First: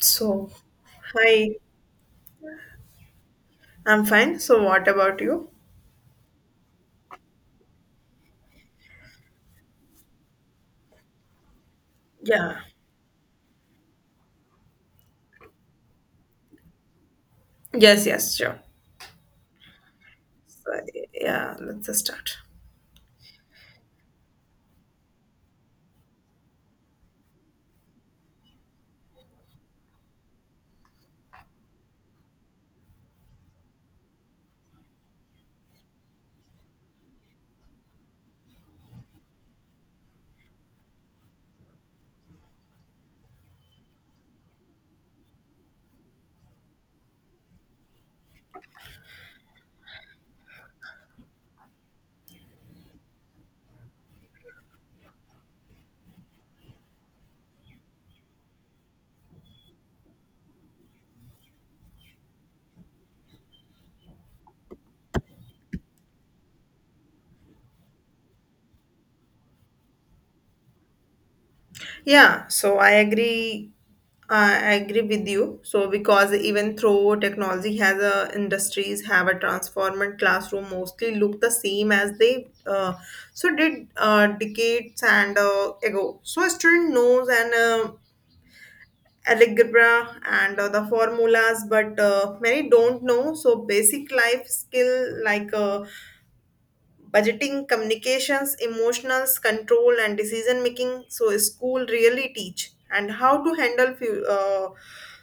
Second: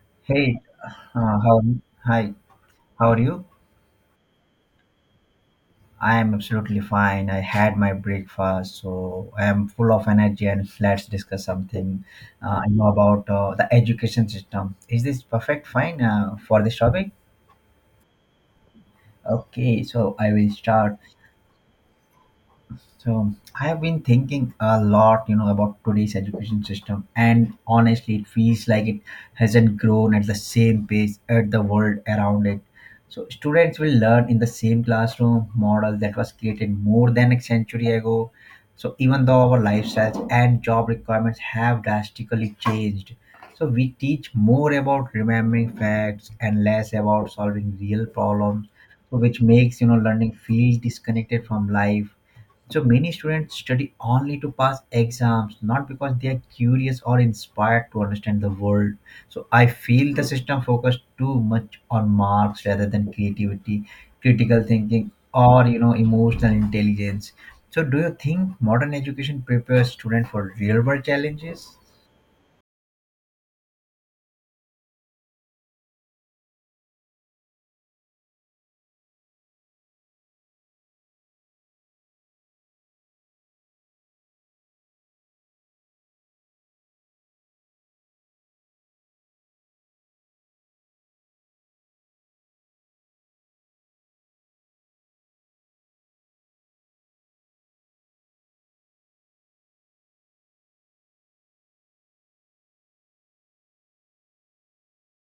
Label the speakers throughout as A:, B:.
A: So,
B: Hey,
A: hi,
B: how hi, how are you?
A: I'm fine. So, what about you?
B: I am absolutely fine. I had my breakfast, so I am full of energy. And let's discuss something.
A: Yeah.
B: I know about the education system. Is this perfect? Fine for this topic.
A: Yes, yes, sure.
B: Okay, so I will
A: So,
B: start.
A: yeah, let's just start.
B: So I have been thinking a lot, you know, about today's education system, and honestly, it feels like it hasn't grown at the same pace at the world around it. So students will learn in the same classroom model that was created more than a century ago. So even though our lifestyles and job requirements have drastically changed, so we teach more about remembering facts and less about solving real problems, so which makes, you know, learning feel disconnected from life. So many students study only to pass exams, not because they are curious or inspired to understand the world. So I feel the system focused too much on marks rather than creativity, critical thinking, or, you know, emotional intelligence. So do you think modern education prepares students for real world challenges?
A: Yeah, so I agree. I agree with you. So, because even though technology has a industries have a transformed classroom mostly look the same as they so did decades and ago. So, a student knows and algebra and the formulas but many don't know so basic life skill like budgeting, communications, emotions control, and decision making, so school really teach and how to handle few,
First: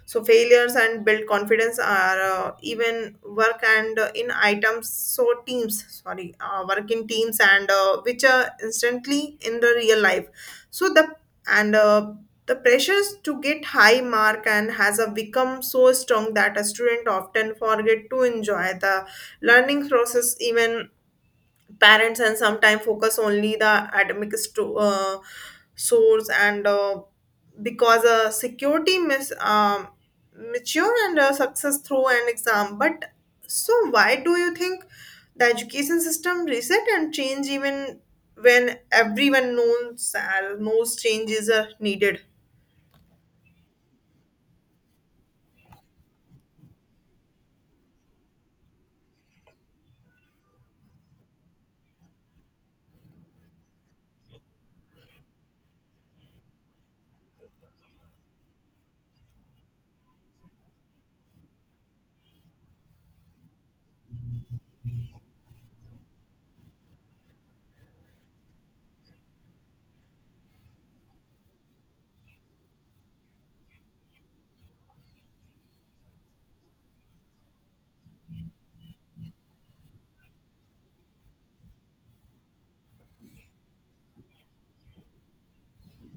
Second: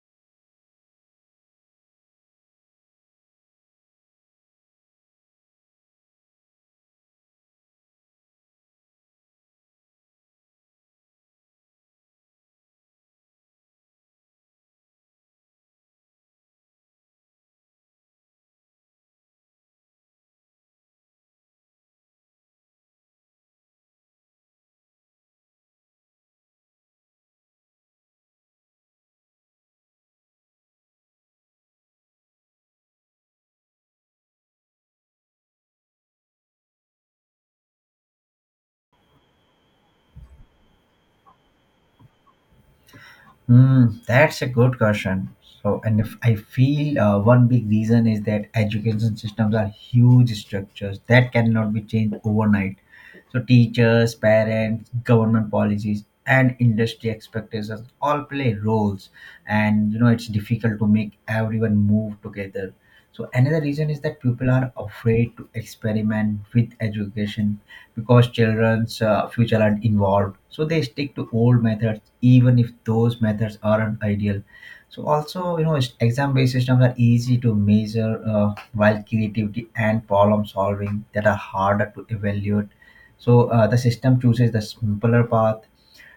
A: so failures and build confidence, are even work and in items so teams, sorry, work in teams and which are instantly in the real life. So the and the pressures to get high mark and has become so strong that a student often forget to enjoy the learning process. Even parents and sometimes focus only the academic source, and because security miss mature and success through an exam, but so why do you think the education system reset and change even when everyone knows most changes are needed?
B: Mm, that's a good question. So, and if I feel, one big reason is that education systems are huge structures that cannot be changed overnight. So, teachers, parents, government policies, and industry expectations all play roles, and you know it's difficult to make everyone move together. So, another reason is that people are afraid to experiment with education because children's future are involved, so they stick to old methods even if those methods aren't ideal. So also, you know, exam based systems are easy to measure, while creativity and problem solving that are harder to evaluate. So the system chooses the simpler path,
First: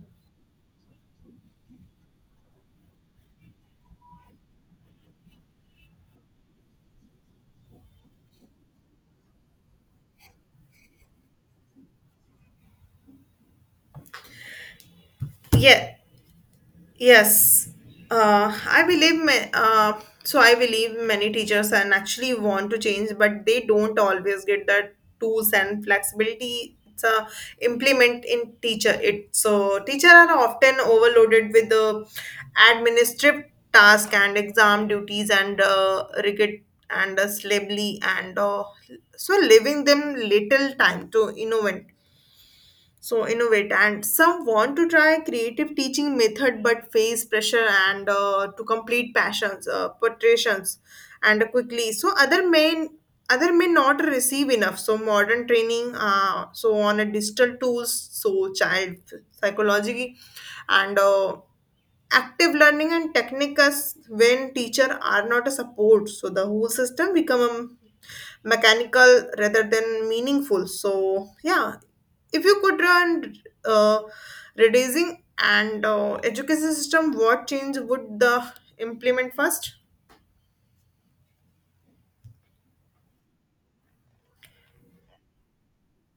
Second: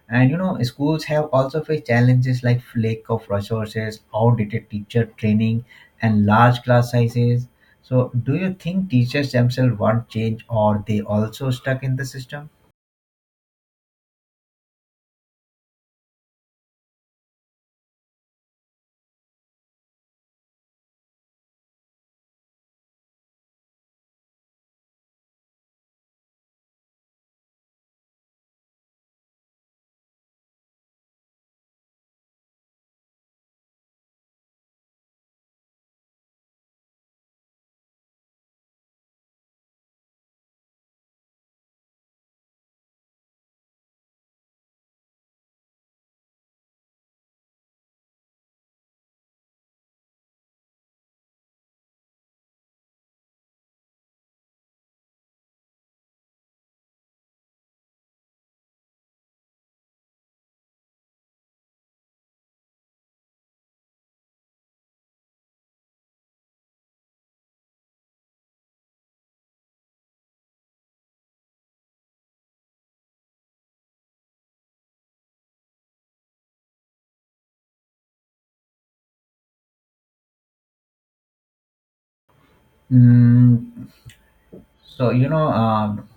B: and you know, schools have also faced challenges like lack of resources, outdated teacher training, and large class sizes. So, do you think teachers themselves want change, or they also stuck in the system?
A: Yeah. Yes, I believe I believe many teachers and actually want to change, but they don't always get the tools and flexibility to implement in teacher it. So teacher are often overloaded with the administrative task and exam duties and rigid and slably and so leaving them little time to innovate. So innovate and some want to try creative teaching method but face pressure and to complete passions, portraits and quickly, so other may not receive enough so modern training, so on a digital tools, so child psychology and active learning and techniques. When teacher are not a support, so the whole system become mechanical rather than meaningful. So yeah, if you could run uh, reducing and education system, what change would the implement first?
B: Mm, so you know, um,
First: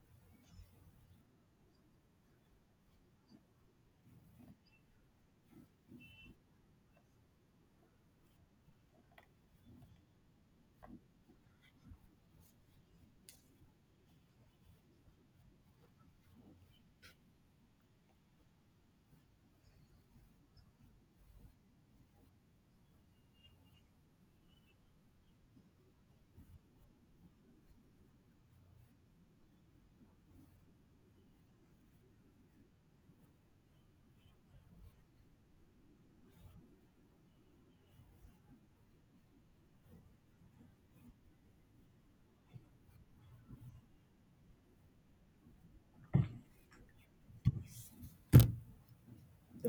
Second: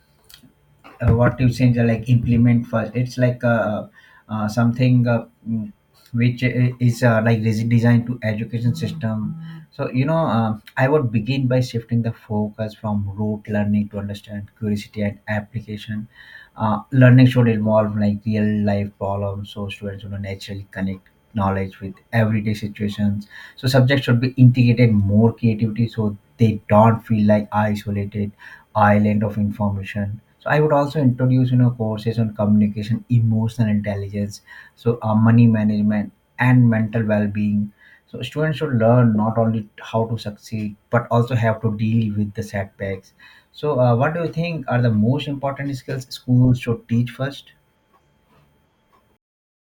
B: what you saying like implement first, it's like uh, something uh, mm, which is like designed to education system. So you know, I would begin by shifting the focus from rote learning to understand curiosity and application. Learning should involve like real life problems, so students, you know, naturally connect knowledge with everyday situations. So subjects should be integrated more creativity so they don't feel like isolated island of information. So I would also introduce, you know, courses on communication, emotional intelligence, so money management, and mental well-being. So students should learn not only how to succeed but also have to deal with the setbacks. So what do you think are the most important skills schools should teach first?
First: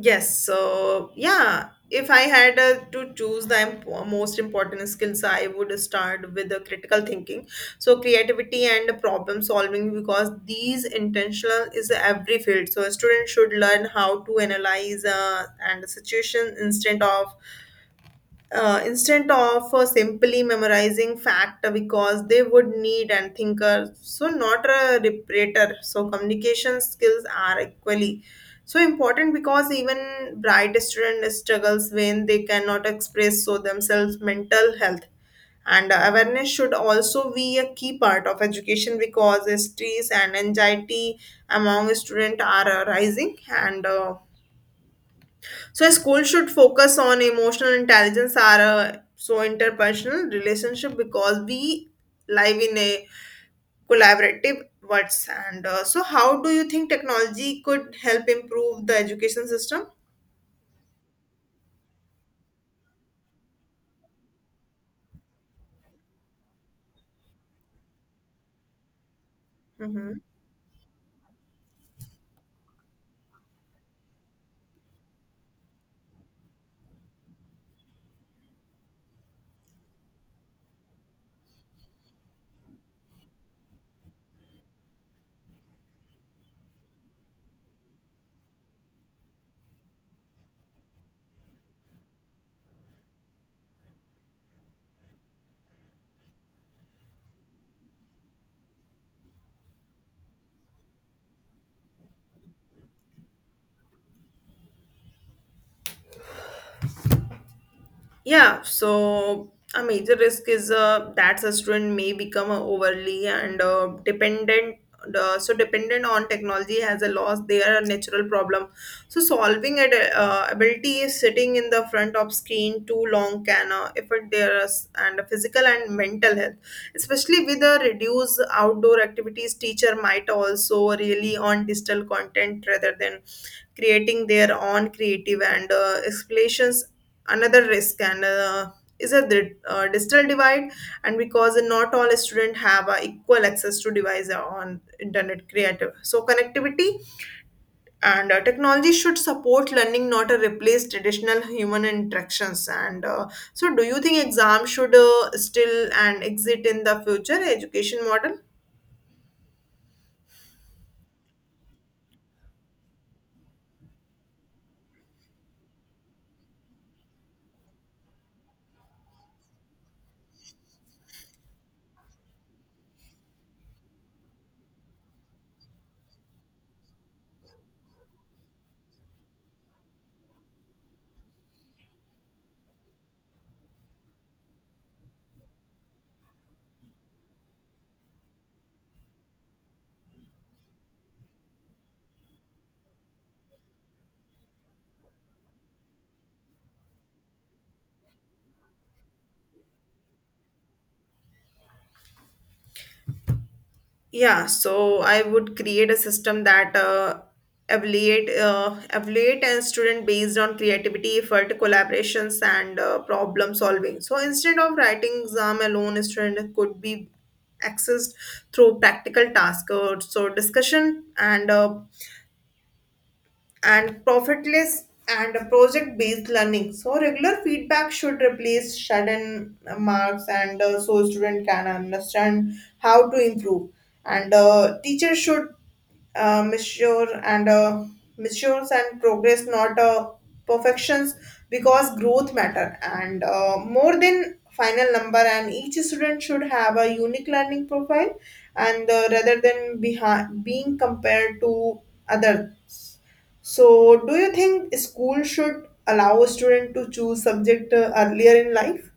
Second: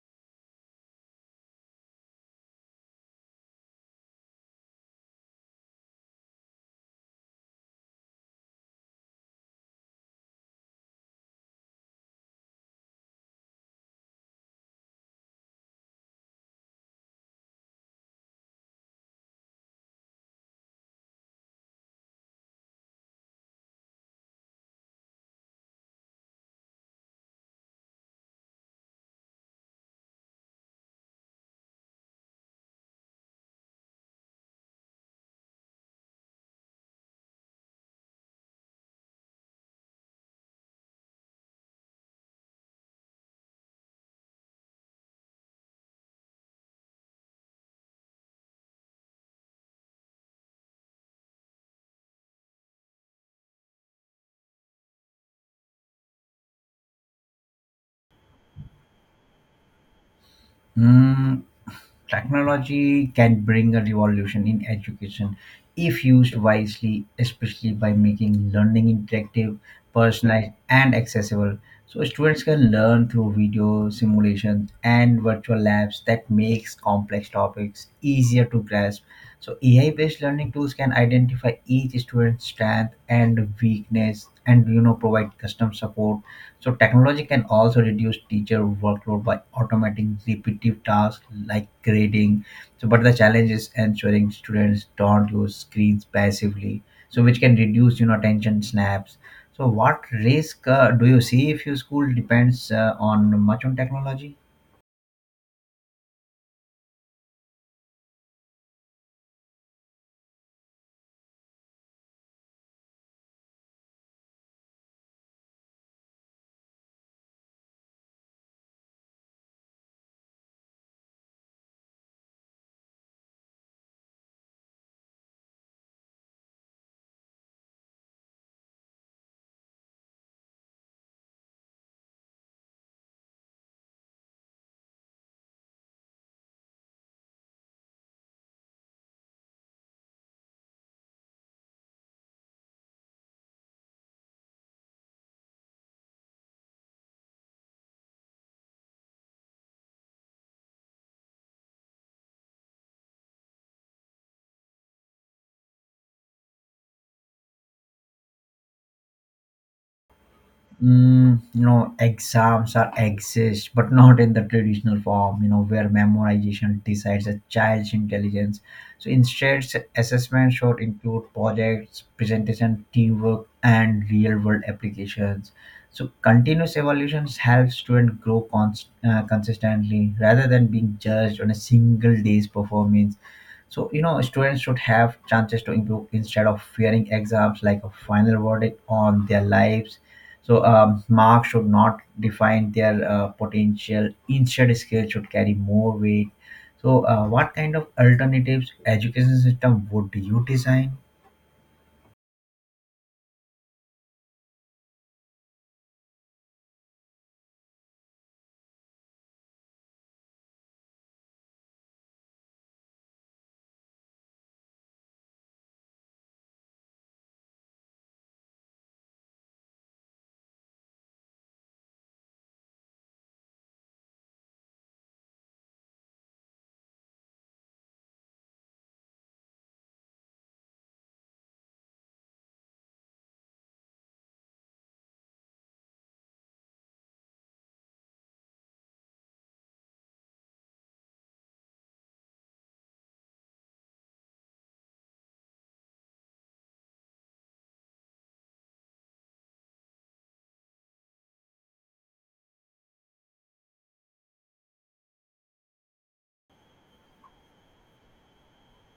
A: Yes, so yeah, if I had to choose the most important skills, I would start with the critical thinking, so creativity and problem solving, because these intentional is every field. So a student should learn how to analyze, and the situation instead of simply memorizing fact, because they would need and thinker, so not a reparator. So communication skills are equally so important, because even bright student struggles when they cannot express so themselves. Mental health and awareness should also be a key part of education, because stress and anxiety among students are rising, and so school should focus on emotional intelligence are so interpersonal relationship, because we live in a collaborative world. And so, how do you think technology could help improve the education system?
B: Mm, technology can bring a revolution in education if used wisely, especially by making learning interactive,
A: Mm-hmm.
B: personalized, and accessible. So students can learn through video simulations and virtual labs that makes complex topics easier to grasp. So AI-based learning tools can identify each student's strength and weakness, and you know provide custom support. So technology can also reduce teacher workload by automating repetitive tasks like grading. So, but the challenge is ensuring students don't use screens passively, so which can reduce, you know, attention snaps. So, what risk do you see if your school depends on much on technology?
A: Yeah, so a major risk is that a student may become overly and dependent. So dependent on technology has a loss their natural problem so solving it, ability is sitting in the front of screen too long can affect their, and physical and mental health, especially with the reduced outdoor activities. Teacher might also really on digital content rather than creating their own creative and explanations. Another risk and is a digital divide, and because not all students have equal access to device on internet creative, so connectivity and technology should support learning, not replace traditional human interactions, and so do you think exam should still and exit in the future education model?
B: Mm, you know, exams are exist, but not in the traditional form. You know, where memorization decides a child's intelligence. So instead, assessment should include projects, presentation, teamwork, and real-world applications. So continuous evaluation helps students grow consistently rather than being judged on a single day's performance. So, you know, students should have chances to improve instead of fearing exams like a final verdict on their lives. So marks should not define their potential. Instead, skills should carry more weight. So, what kind of alternatives education system would you design?
A: Yeah, so I would create a system that evaluate a student based on creativity, effort, collaborations, and problem solving. So instead of writing exam alone, a student could be accessed through practical tasks, so discussion and profitless and project-based learning. So regular feedback should replace sudden marks, and so student can understand how to improve. And teacher should uh, measure and uh, measures and progress, not perfections, because growth matter and more than final number. And each student should have a unique learning profile, and rather than being compared to others. So, do you think school should allow a student to choose subject earlier in life?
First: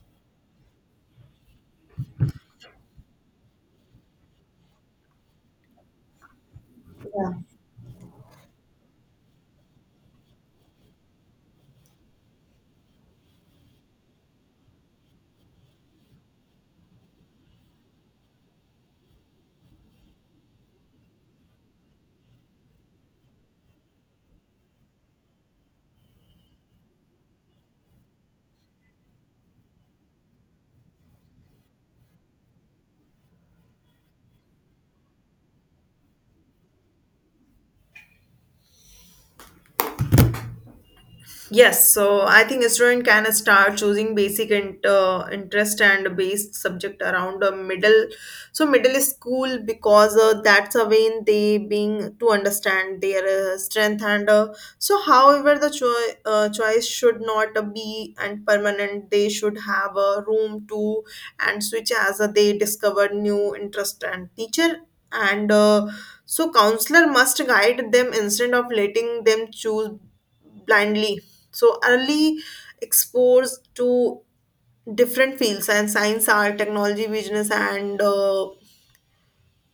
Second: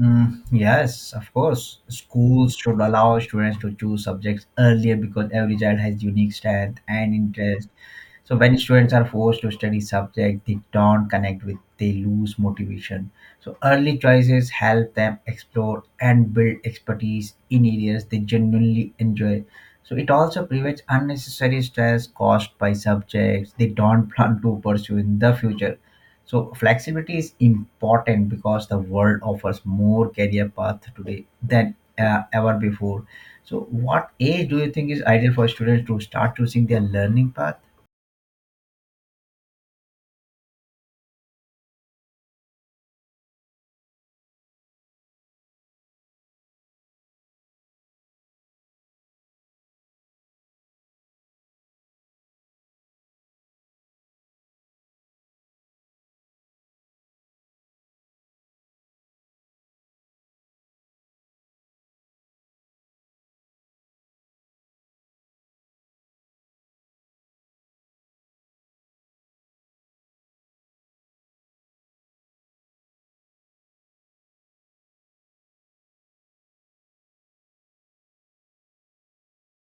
B: Mm, yes, of course. Schools should allow students to choose subjects earlier because every child has unique strength and
A: Yeah.
B: interest. So when students are forced to study subject they don't connect with, they lose motivation. So early choices help them explore and build expertise in areas they genuinely enjoy. So it also prevents unnecessary stress caused by subjects they don't plan to pursue in the future. So flexibility is important because the world offers more career paths today than ever before. So what age do you think is ideal for students to start choosing their learning path?
A: Yes, so I think a student can start choosing basic interest and based subject around a middle, so middle school, because that's a when they being to understand their strength, and so however the choice should not be and permanent. They should have a room to and switch as they discover new interest, and teacher and so counselor must guide them instead of letting them choose blindly. So early exposed to different fields and science, art, technology, business, and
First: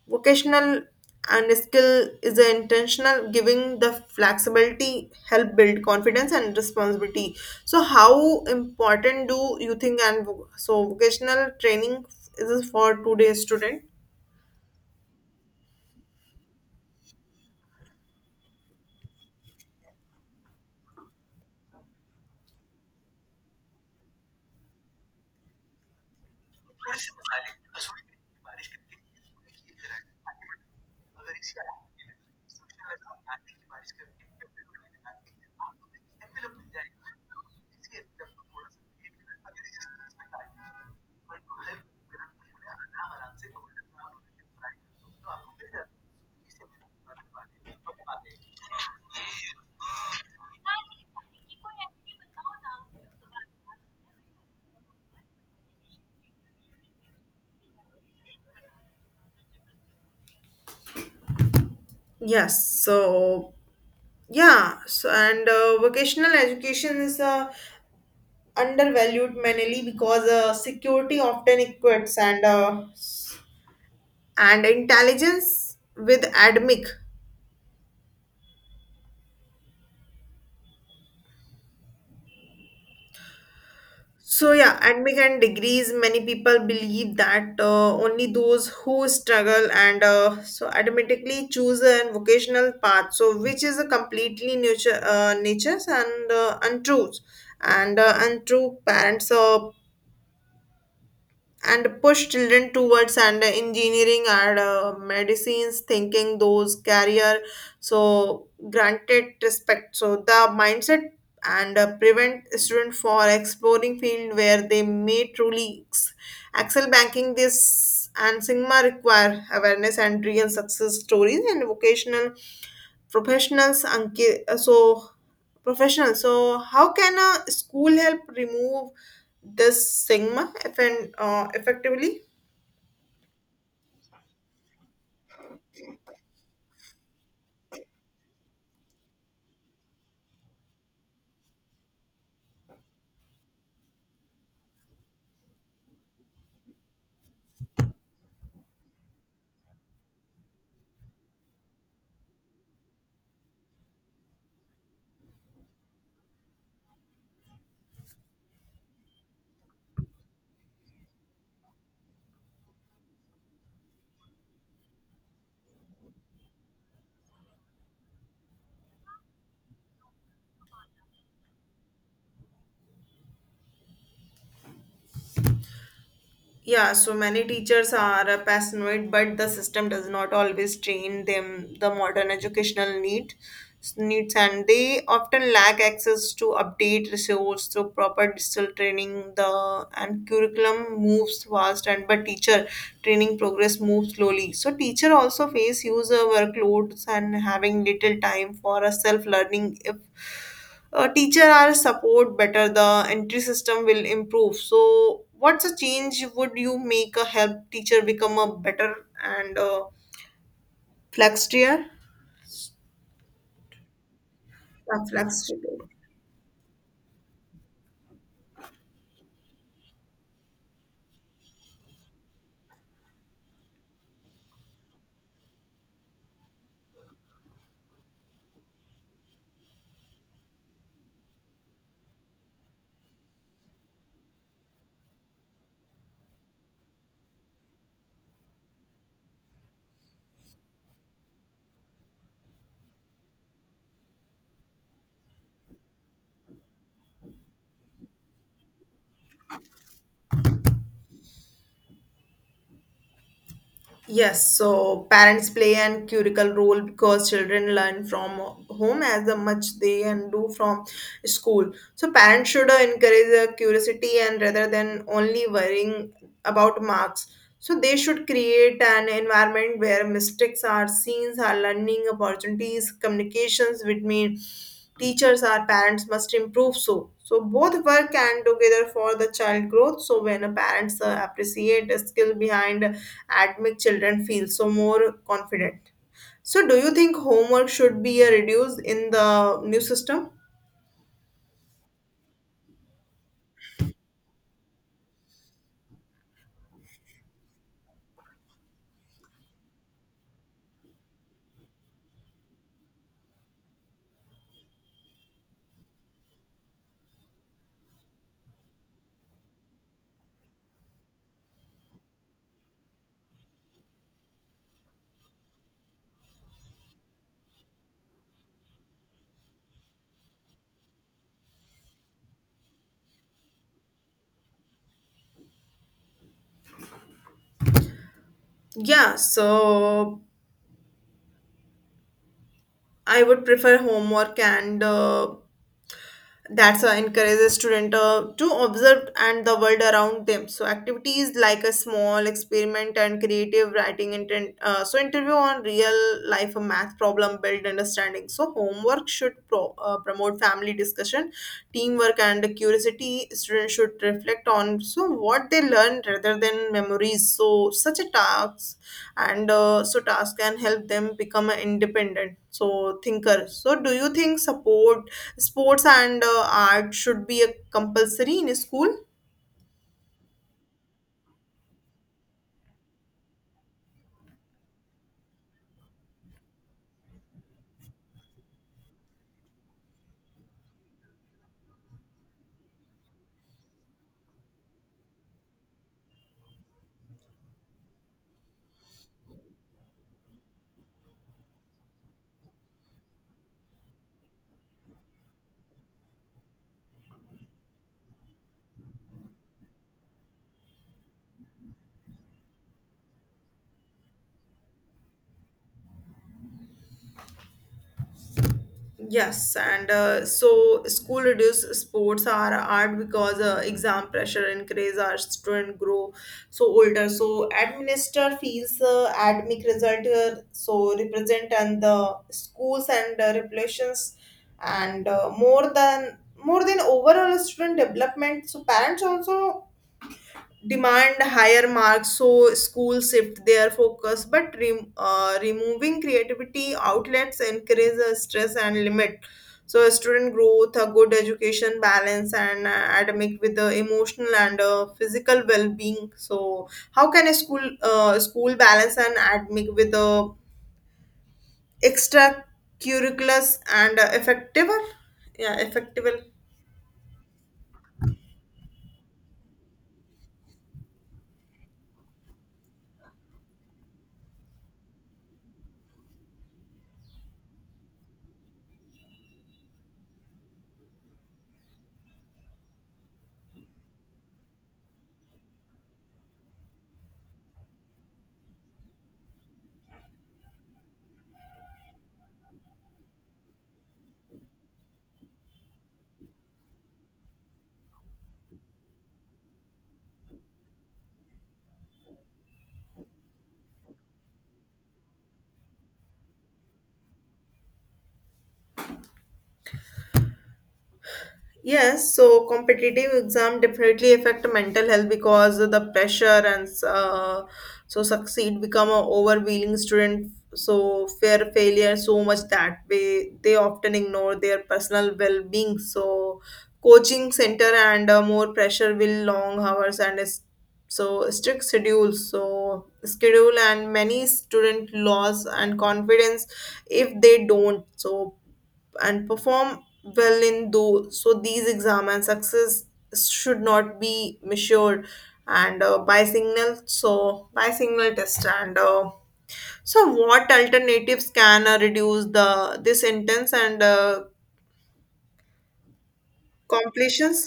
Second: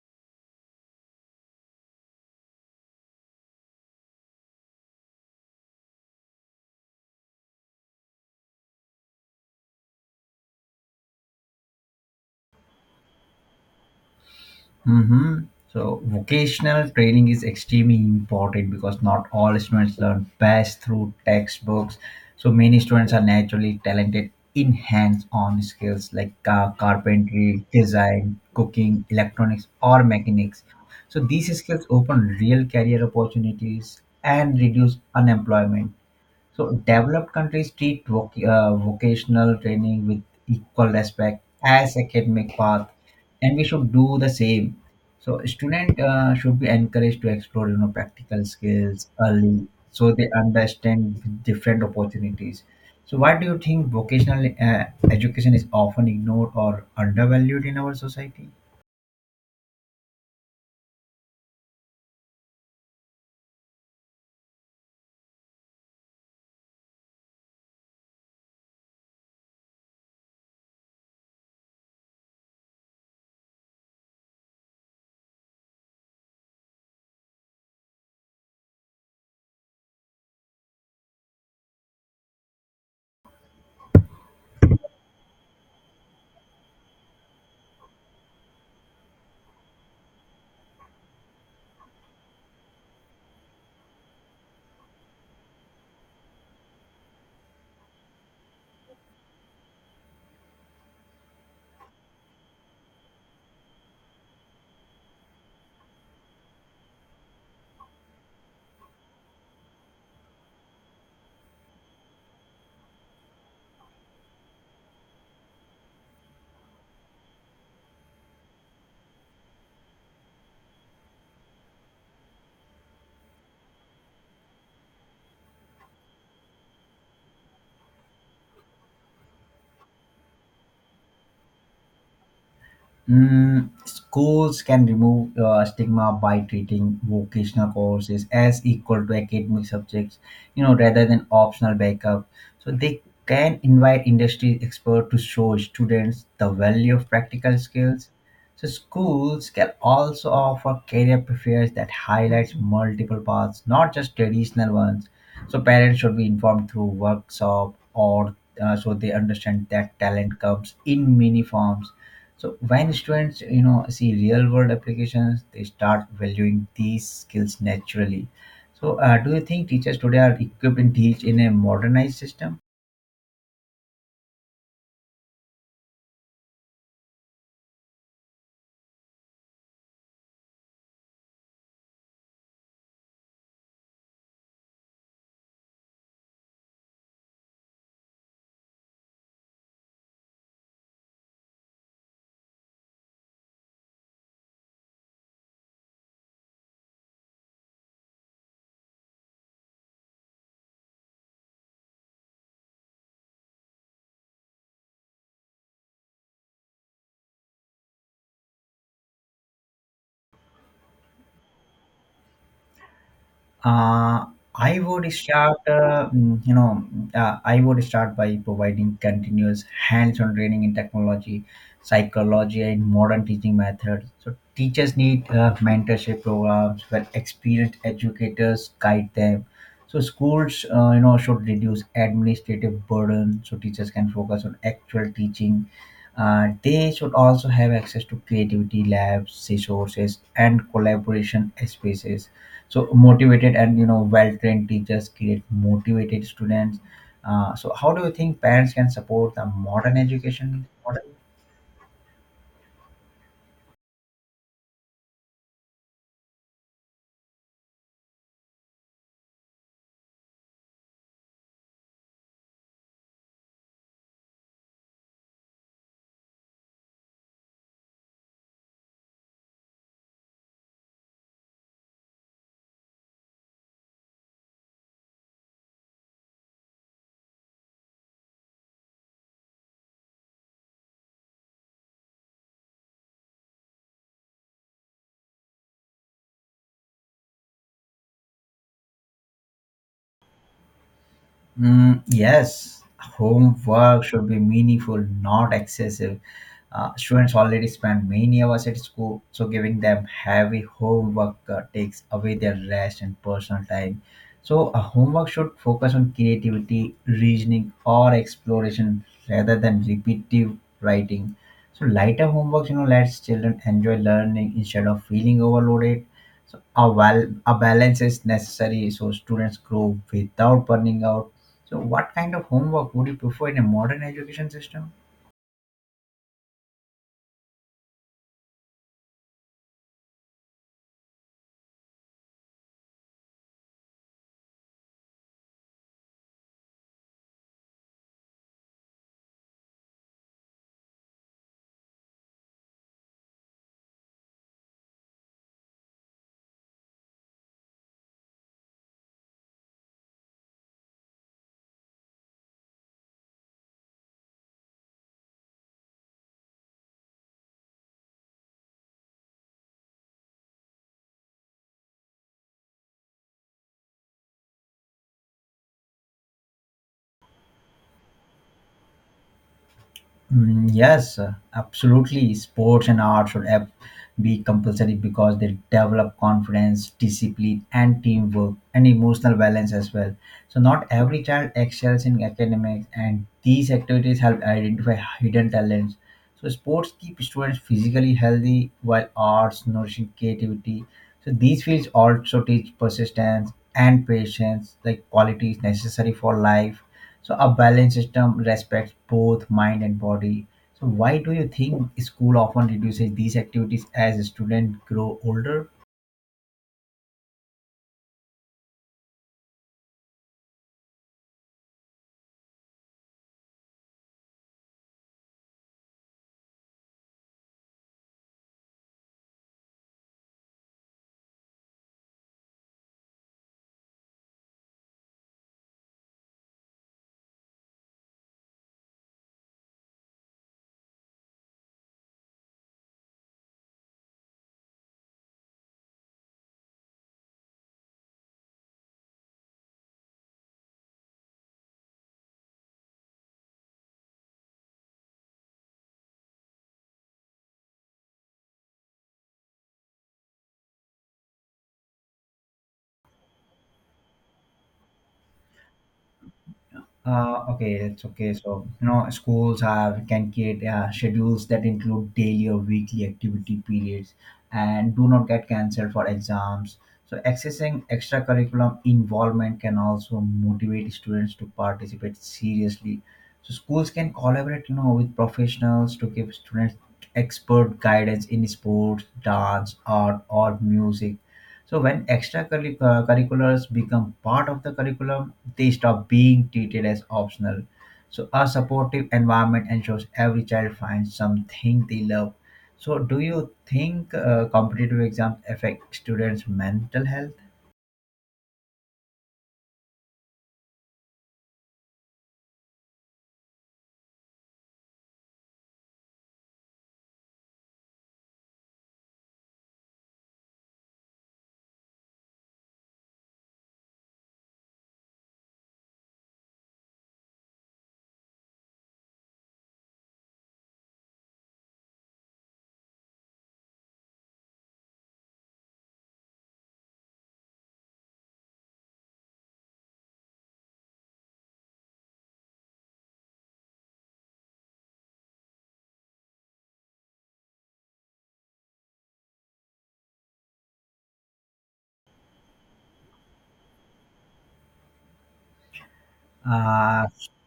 A: vocational and skill is the intentional, giving the flexibility help build confidence and responsibility. So how important do you think and vocational training is for today's student?
B: Mm-hmm. So vocational training is extremely important because not all students learn best through textbooks. So many students are naturally talented in hands-on skills like carpentry, design, cooking, electronics, or mechanics. So these skills open real career opportunities and reduce unemployment. So developed countries treat vocational training with equal respect as academic path, and we should do the same. So student should be encouraged to explore, you know, practical skills early, so they understand different opportunities. So why do you think vocational education is often ignored or undervalued in our society?
A: Yes, so yeah, so and vocational education is a undervalued mainly because security often equates, and intelligence with academic. So yeah, academic and degrees. Many people believe that only those who struggle, and so automatically choose a vocational path. So which is a completely nature, natures and untruth and untrue. Parents, and push children towards and engineering and medicines, thinking those career so granted respect. So the mindset and prevent student for exploring field where they may truly excel. Banking this and sigma require awareness and real success stories and vocational professionals, so professional. So how can a school help remove this stigma effectively?
B: Mm, schools can remove stigma by treating vocational courses as equal to academic subjects, you know, rather than optional backup. So they can invite industry experts to show students the value of practical skills. So schools can also offer career fairs that highlights multiple paths, not just traditional ones. So parents should be informed through workshop or so they understand that talent comes in many forms. So when students, you know, see real world applications, they start valuing these skills naturally. So do you think teachers today are equipped to teach in a modernized system?
A: Yeah, so many teachers are passionate, but the system does not always train them the modern educational needs, and they often lack access to update resource through proper digital training. The and curriculum moves fast, and but teacher training progress moves slowly. So teacher also face user workloads and having little time for a self learning. If teacher are support better, the entry system will improve. So what's a change would you make a help teacher become a better and flexible?
B: Uh, I would start,
A: Flexible.
B: mm, you know, I would start by providing continuous hands-on training in technology, psychology, and modern teaching methods. So teachers need mentorship programs where experienced educators guide them. So schools, you know, should reduce administrative burden so teachers can focus on actual teaching. They should also have access to creativity labs, resources, and collaboration spaces. So motivated and, you know, well-trained teachers create motivated students. So how do you think parents can support the modern education?
A: Yes, so parents play an critical role because children learn from home as much they and do from school. So parents should encourage curiosity, and rather than only worrying about marks. So they should create an environment where mistakes are seen, are learning opportunities. Communications between teachers or parents must improve. So both work and together for the child growth. So when a parents appreciate a skill behind and make children feel so more confident. So, do you think homework should be reduced in the new system?
B: Mm, yes, homework should be meaningful, not excessive. Students already spend many hours at school, so giving them heavy homework takes away their rest and personal time. So, a homework should focus on creativity, reasoning, or exploration rather than repetitive writing. So, lighter homeworks, you know, lets children enjoy learning instead of feeling overloaded. So, a, well, a balance is necessary so students grow without burning out. So, what kind of homework would you prefer in a modern education system?
A: Yeah, so I would prefer homework and that's encourages student to observe and the world around them. So activities like a small experiment and creative writing, intent so interview on real life a math problem build understanding. So homework should promote family discussion, teamwork, and curiosity. Students should reflect on so what they learn rather than memories. So such a task and so task can help them become independent, so thinker. So do you think support sports and art should be a compulsory in school?
B: Mm, yes, absolutely. Sports and arts should be compulsory because they develop confidence, discipline, and teamwork, and emotional balance as well. So, not every child excels in academics, and these activities help identify hidden talents. So sports keep students physically healthy while arts nourishing creativity. So these fields also teach persistence and patience, like qualities necessary for life. So a balanced system respects both mind and body. So why do you think school often reduces these activities as students grow older?
A: Yes, and so school reduce sports are art because exam pressure increase our student grow so older. So administer feels academic result, so represent and the schools and regulations and more than overall student development. So parents also demand higher marks, so schools shift their focus. But removing creativity outlets encourage a stress and limit so a student growth. A good education balance and academic with the emotional and physical well-being. So how can a school balance and academic with the extra curriculars and effective? Yeah, effective.
B: Okay, it's okay. So, you know, schools have can create schedules that include daily or weekly activity periods and do not get cancelled for exams. So, accessing extracurriculum involvement can also motivate students to participate seriously. So, schools can collaborate, you know, with professionals to give students expert guidance in sports, dance, art, or music. So when extracurriculars become part of the curriculum, they stop being treated as optional. So a supportive environment ensures every child finds something they love. So do you think competitive exams affect students' mental health?
A: Yes, so competitive exam definitely affect mental health because of the pressure, and so succeed become a overwhelming student. So fear failure so much that way they often ignore their personal well being. So coaching center and more pressure will long hours and so strict schedules. So schedule and many student loss and confidence if they don't, so and perform well in those. So these exam and success should not be measured and by signal. So by signal test and. So what alternatives can reduce the this intense and
B: Uh,
A: completions?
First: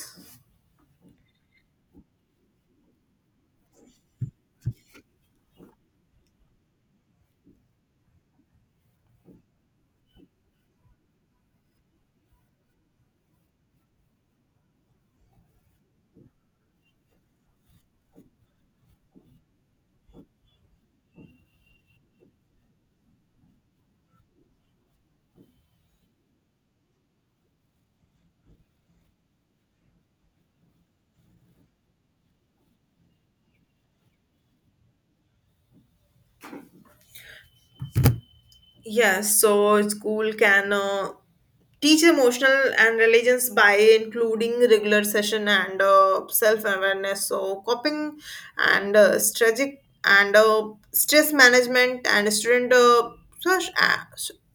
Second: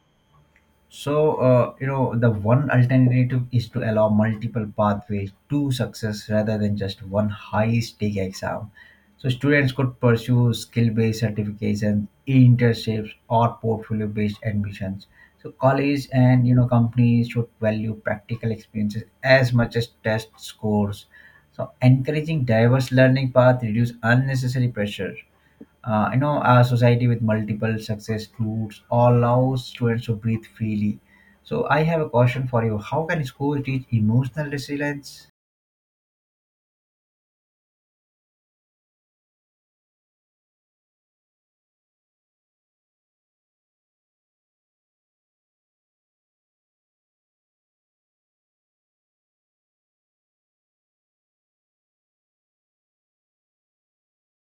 B: So, you know, the one alternative is to allow multiple pathways to success rather than just one high stake exam. So, students could pursue skill based certifications, internships, or portfolio based admissions. So, colleges and, you know, companies should value practical experiences as much as test scores. So, encouraging diverse learning paths reduce unnecessary pressure. You know, a society with multiple success routes allows students to breathe freely. So I have a question for you: how can schools teach emotional resilience?
A: Yes, so school can teach emotional and religions by including regular session and self-awareness, so coping and strategic and stress management. And student, such- uh,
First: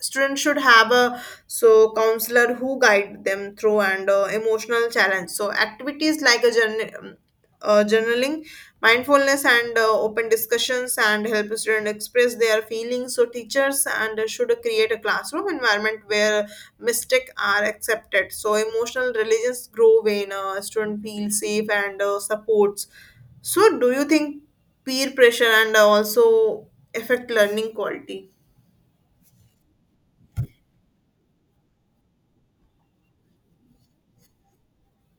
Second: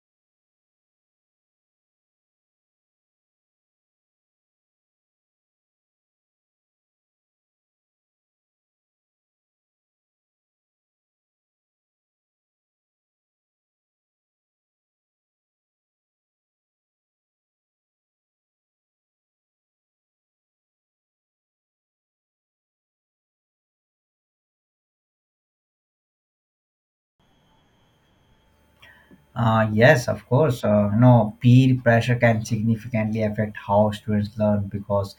A: student should have a so counselor who guide them through and emotional challenge. So activities like a journal, journaling, mindfulness and open discussions and help students express their feelings. So teachers and should create a classroom environment where mistakes are accepted, so emotional religions grow when a student feels safe and supports. So do you think peer pressure and also affect learning quality?
B: Yes, of course. You know, peer pressure can significantly affect how students learn because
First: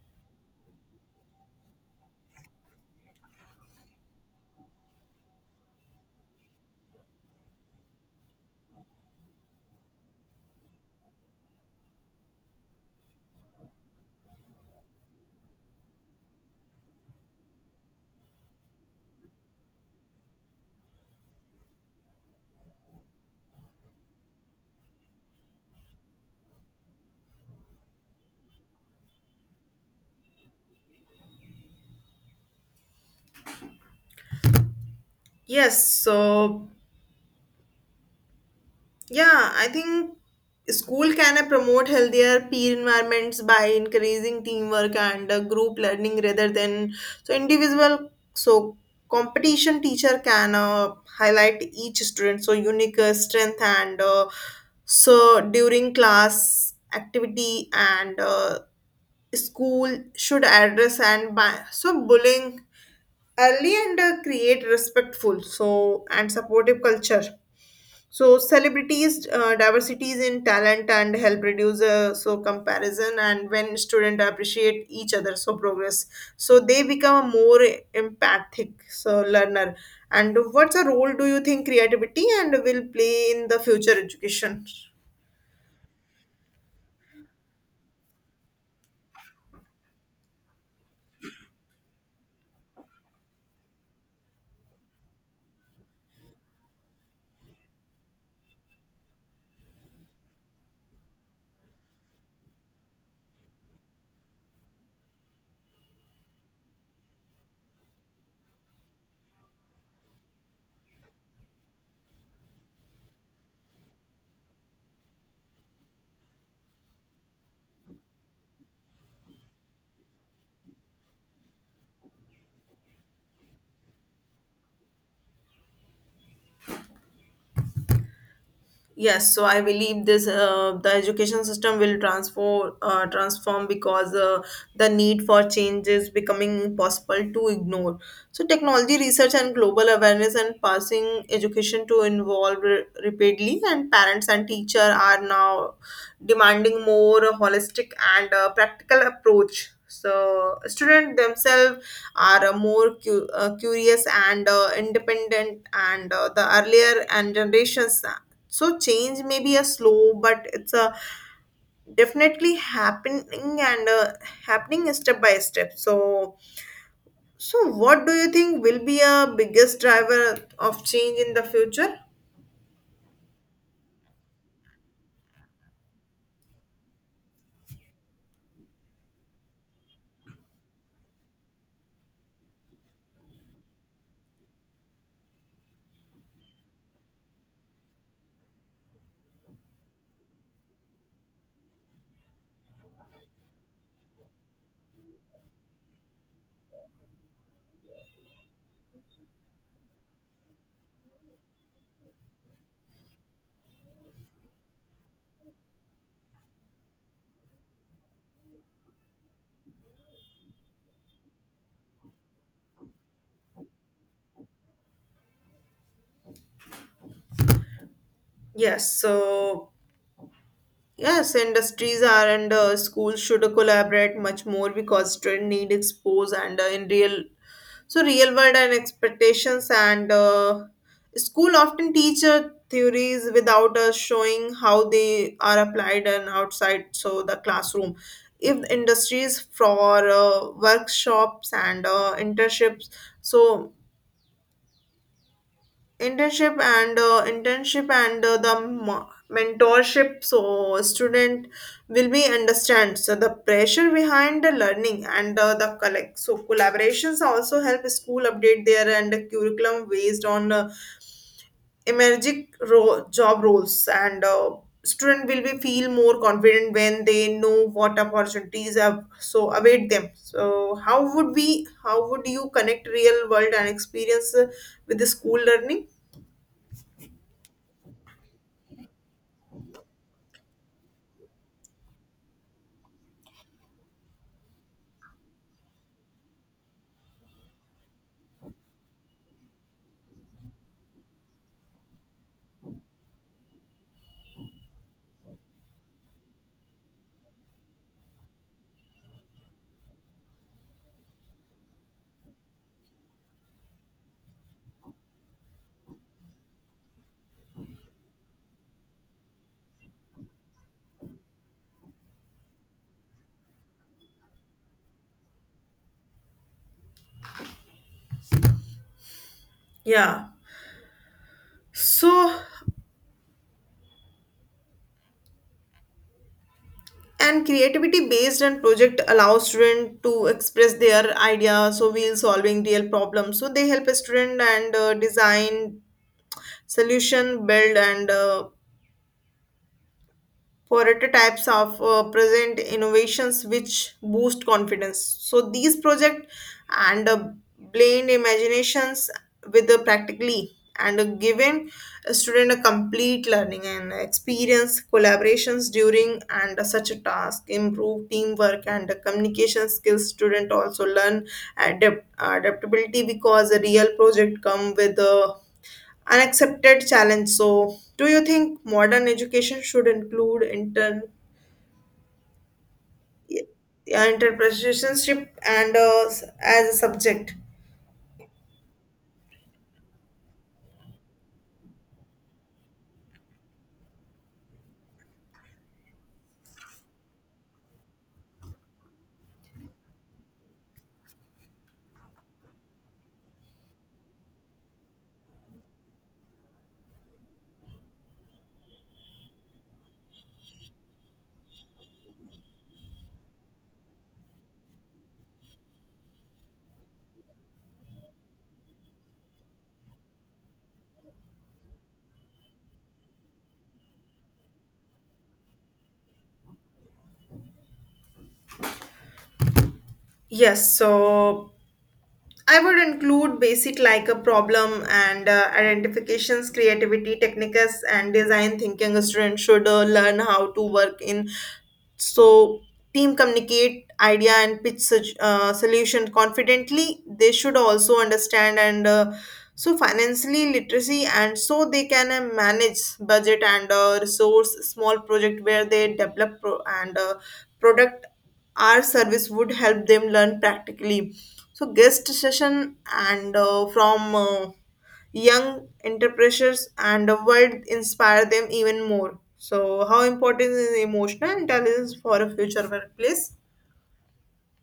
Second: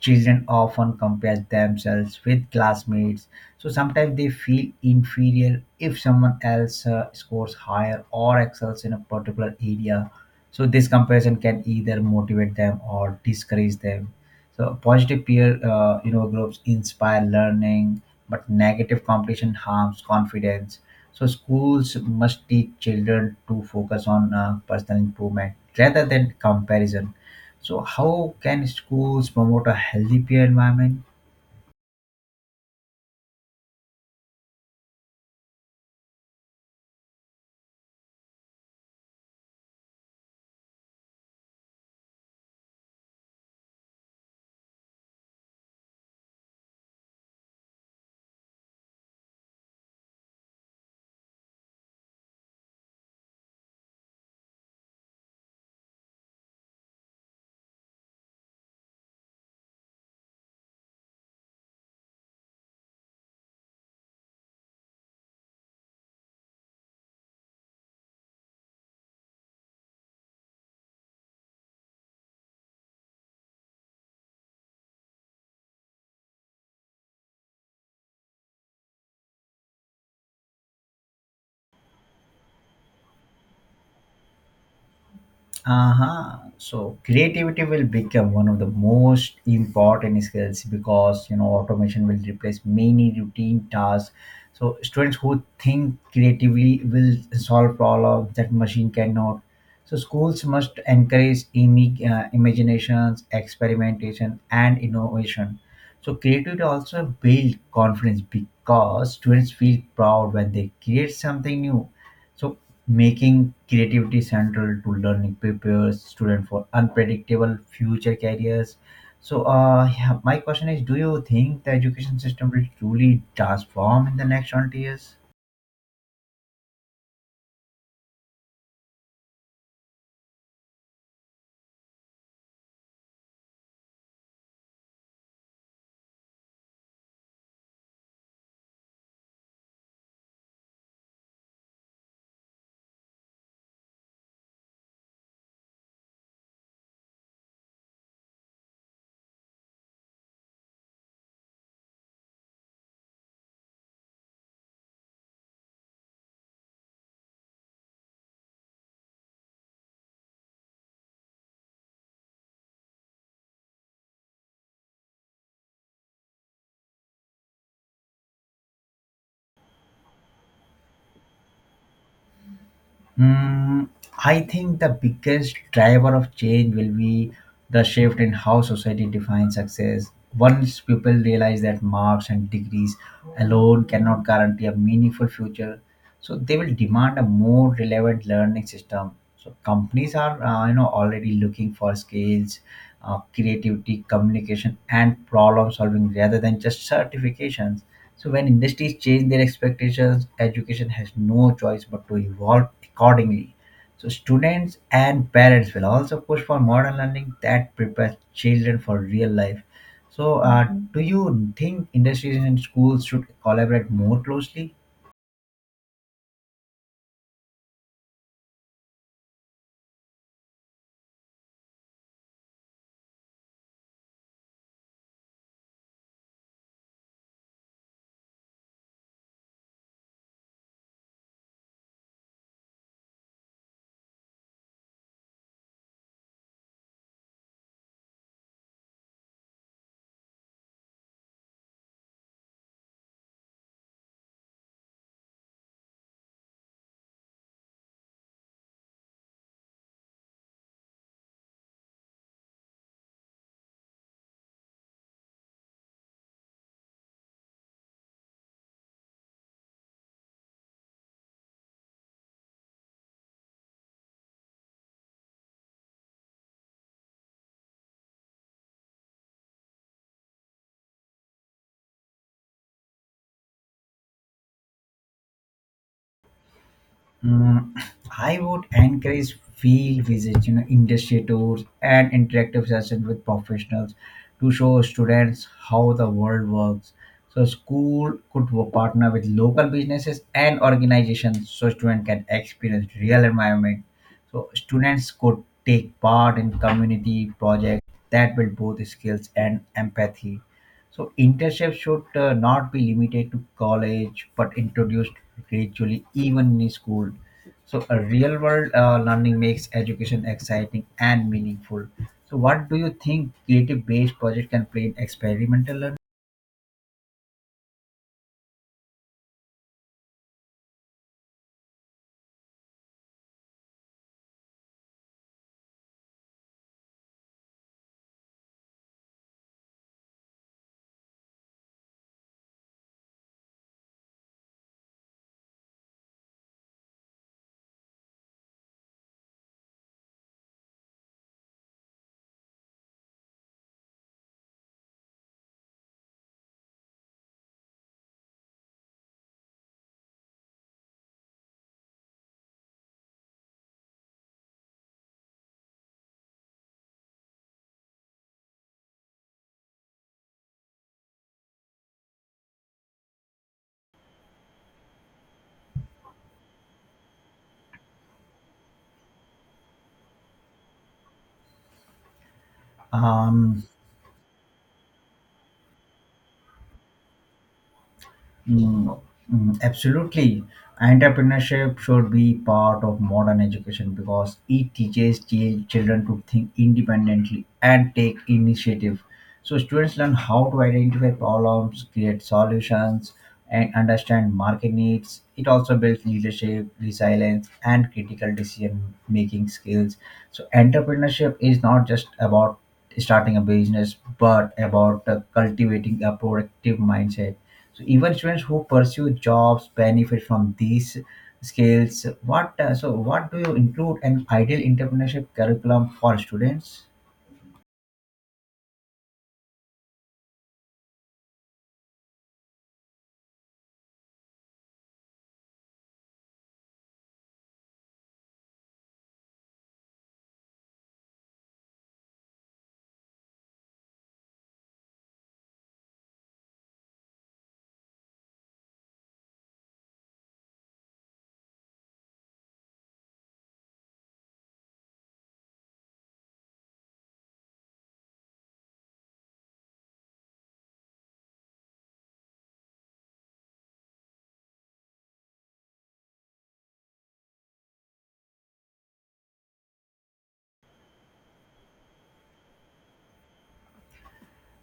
B: children often compare themselves with classmates. So sometimes they feel inferior if someone else scores higher or excels in a particular area. So this comparison can either motivate them or discourage them. So positive peer, you know, groups inspire learning, but negative competition harms confidence. So schools must teach children to focus on personal improvement rather than comparison. So how can schools promote a healthy peer environment?
A: Yes. Yeah, I think school can promote healthier peer environments by increasing teamwork and group learning rather than individual. So competition teacher can highlight each student so unique strength and so during class activity and school should address and by so bullying early and create respectful so and supportive culture, so celebrities diversities in talent and help reduce so comparison, and when students appreciate each other so progress, so they become a more empathic so learner. And what's a role do you think creativity and will play in the future education?
B: Uh-huh. So creativity will become one of the most important skills because, you know, automation will replace many routine tasks. So students who think creatively will solve problems that machine cannot. So schools must encourage imaginations, experimentation, and innovation. So creativity also builds confidence because students feel proud when they create something new. So making creativity central to learning prepares students for unpredictable future careers. So yeah, my question is, do you think the education system will truly transform in the next 20 years?
A: Yes, so I believe this the education system will transform transform because the need for change is becoming impossible to ignore. So technology research and global awareness and passing education to involve rapidly, and parents and teacher are now demanding more holistic and practical approach. So students themselves are more curious and independent, and the earlier and generations, so change may be a slow but it's a definitely happening and happening step by step. So so what do you think will be a biggest driver of change in the future?
B: Mm, I think the biggest driver of change will be the shift in how society defines success. Once people realize that marks and degrees alone cannot guarantee a meaningful future, so they will demand a more relevant learning system. So companies are, you know, already looking for skills, creativity, communication, and problem solving rather than just certifications. So when industries change their expectations, education has no choice but to evolve accordingly. So students and parents will also push for modern learning that prepares children for real life. So do you think industries and schools should collaborate more closely?
A: Yes. Yes, industries are and schools should collaborate much more because student need expose and in real so real world and expectations, and school often teach theories without us showing how they are applied and outside so the classroom. If industries for workshops and internships, so internship and the mentorship, so student will be understand so the pressure behind the learning, and the collect so collaborations also help school update their and curriculum based on emerging job roles, and student will be feel more confident when they know what opportunities have so await them. So how would we how would you connect real world and experience with the school learning?
B: Mm, I would encourage field visits, you know, industry tours, and interactive sessions with professionals to show students how the world works. So school could partner with local businesses and organizations so students can experience real environment. So students could take part in community projects that build both skills and empathy. So intercepts should not be limited to college, but introduced gradually, even in school. So a real world learning makes education exciting and meaningful. So what do you think creative based project can play in experimental learning?
A: Yeah. So, and creativity based and project allows student to express their ideas. So we'll solving real problems. So they help a student and design solution, build and Forerunner types of present innovations which boost confidence. So these project and blend imaginations with the practically and giving a student a complete learning and experience. Collaborations during and such a task improve teamwork and the communication skills. Student also learn adaptability because a real project come with a unaccepted challenge. So, do you think modern education should include intern, yeah,
B: Um,
A: interpretationship and as a subject?
B: Mm, absolutely. Entrepreneurship should be part of modern education because it teaches children to think independently and take initiative. So, students learn how to identify problems, create solutions, and understand market needs. It also builds leadership, resilience, and critical decision making skills. So, entrepreneurship is not just about starting a business but about cultivating a productive mindset. So even students who pursue jobs benefit from these skills. What what do you include an ideal entrepreneurship curriculum for students?
A: Yes. So I would include basic like a problem and identifications, creativity techniques, and design thinking. A student should learn how to work in so team, communicate idea and pitch such solution confidently. They should also understand and so financially literacy, and so they can manage budget and resource small project where they develop pro- and product our service would help them learn practically. So guest session and from young entrepreneurs and the world inspire them even more. So how important is emotional intelligence for a future workplace?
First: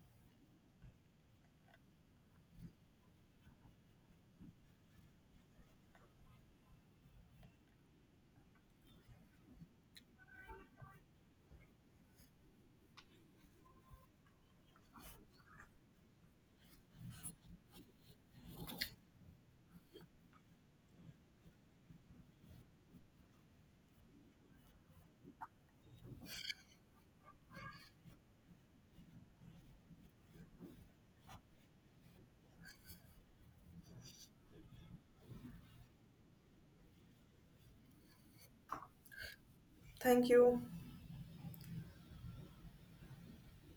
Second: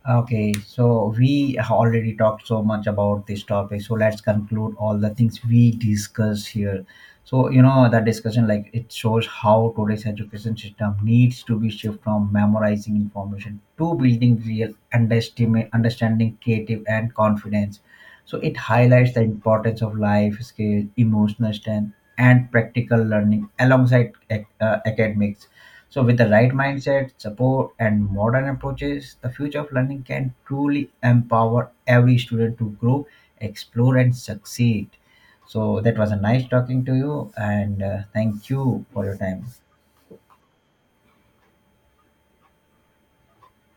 B: Okay, so we have already talked so much about this topic. So let's conclude all the things we discuss here. So you know the discussion like it shows how today's education system needs to be shift from memorizing information to building real understanding, creative and confidence. So it highlights the importance of life skill, emotional strength, and practical learning alongside academics. So, with the right mindset, support, and modern approaches, the future of learning can truly empower every student to grow, explore, and succeed. So, that was a nice talking to you, and thank you for your time.
A: Thank you.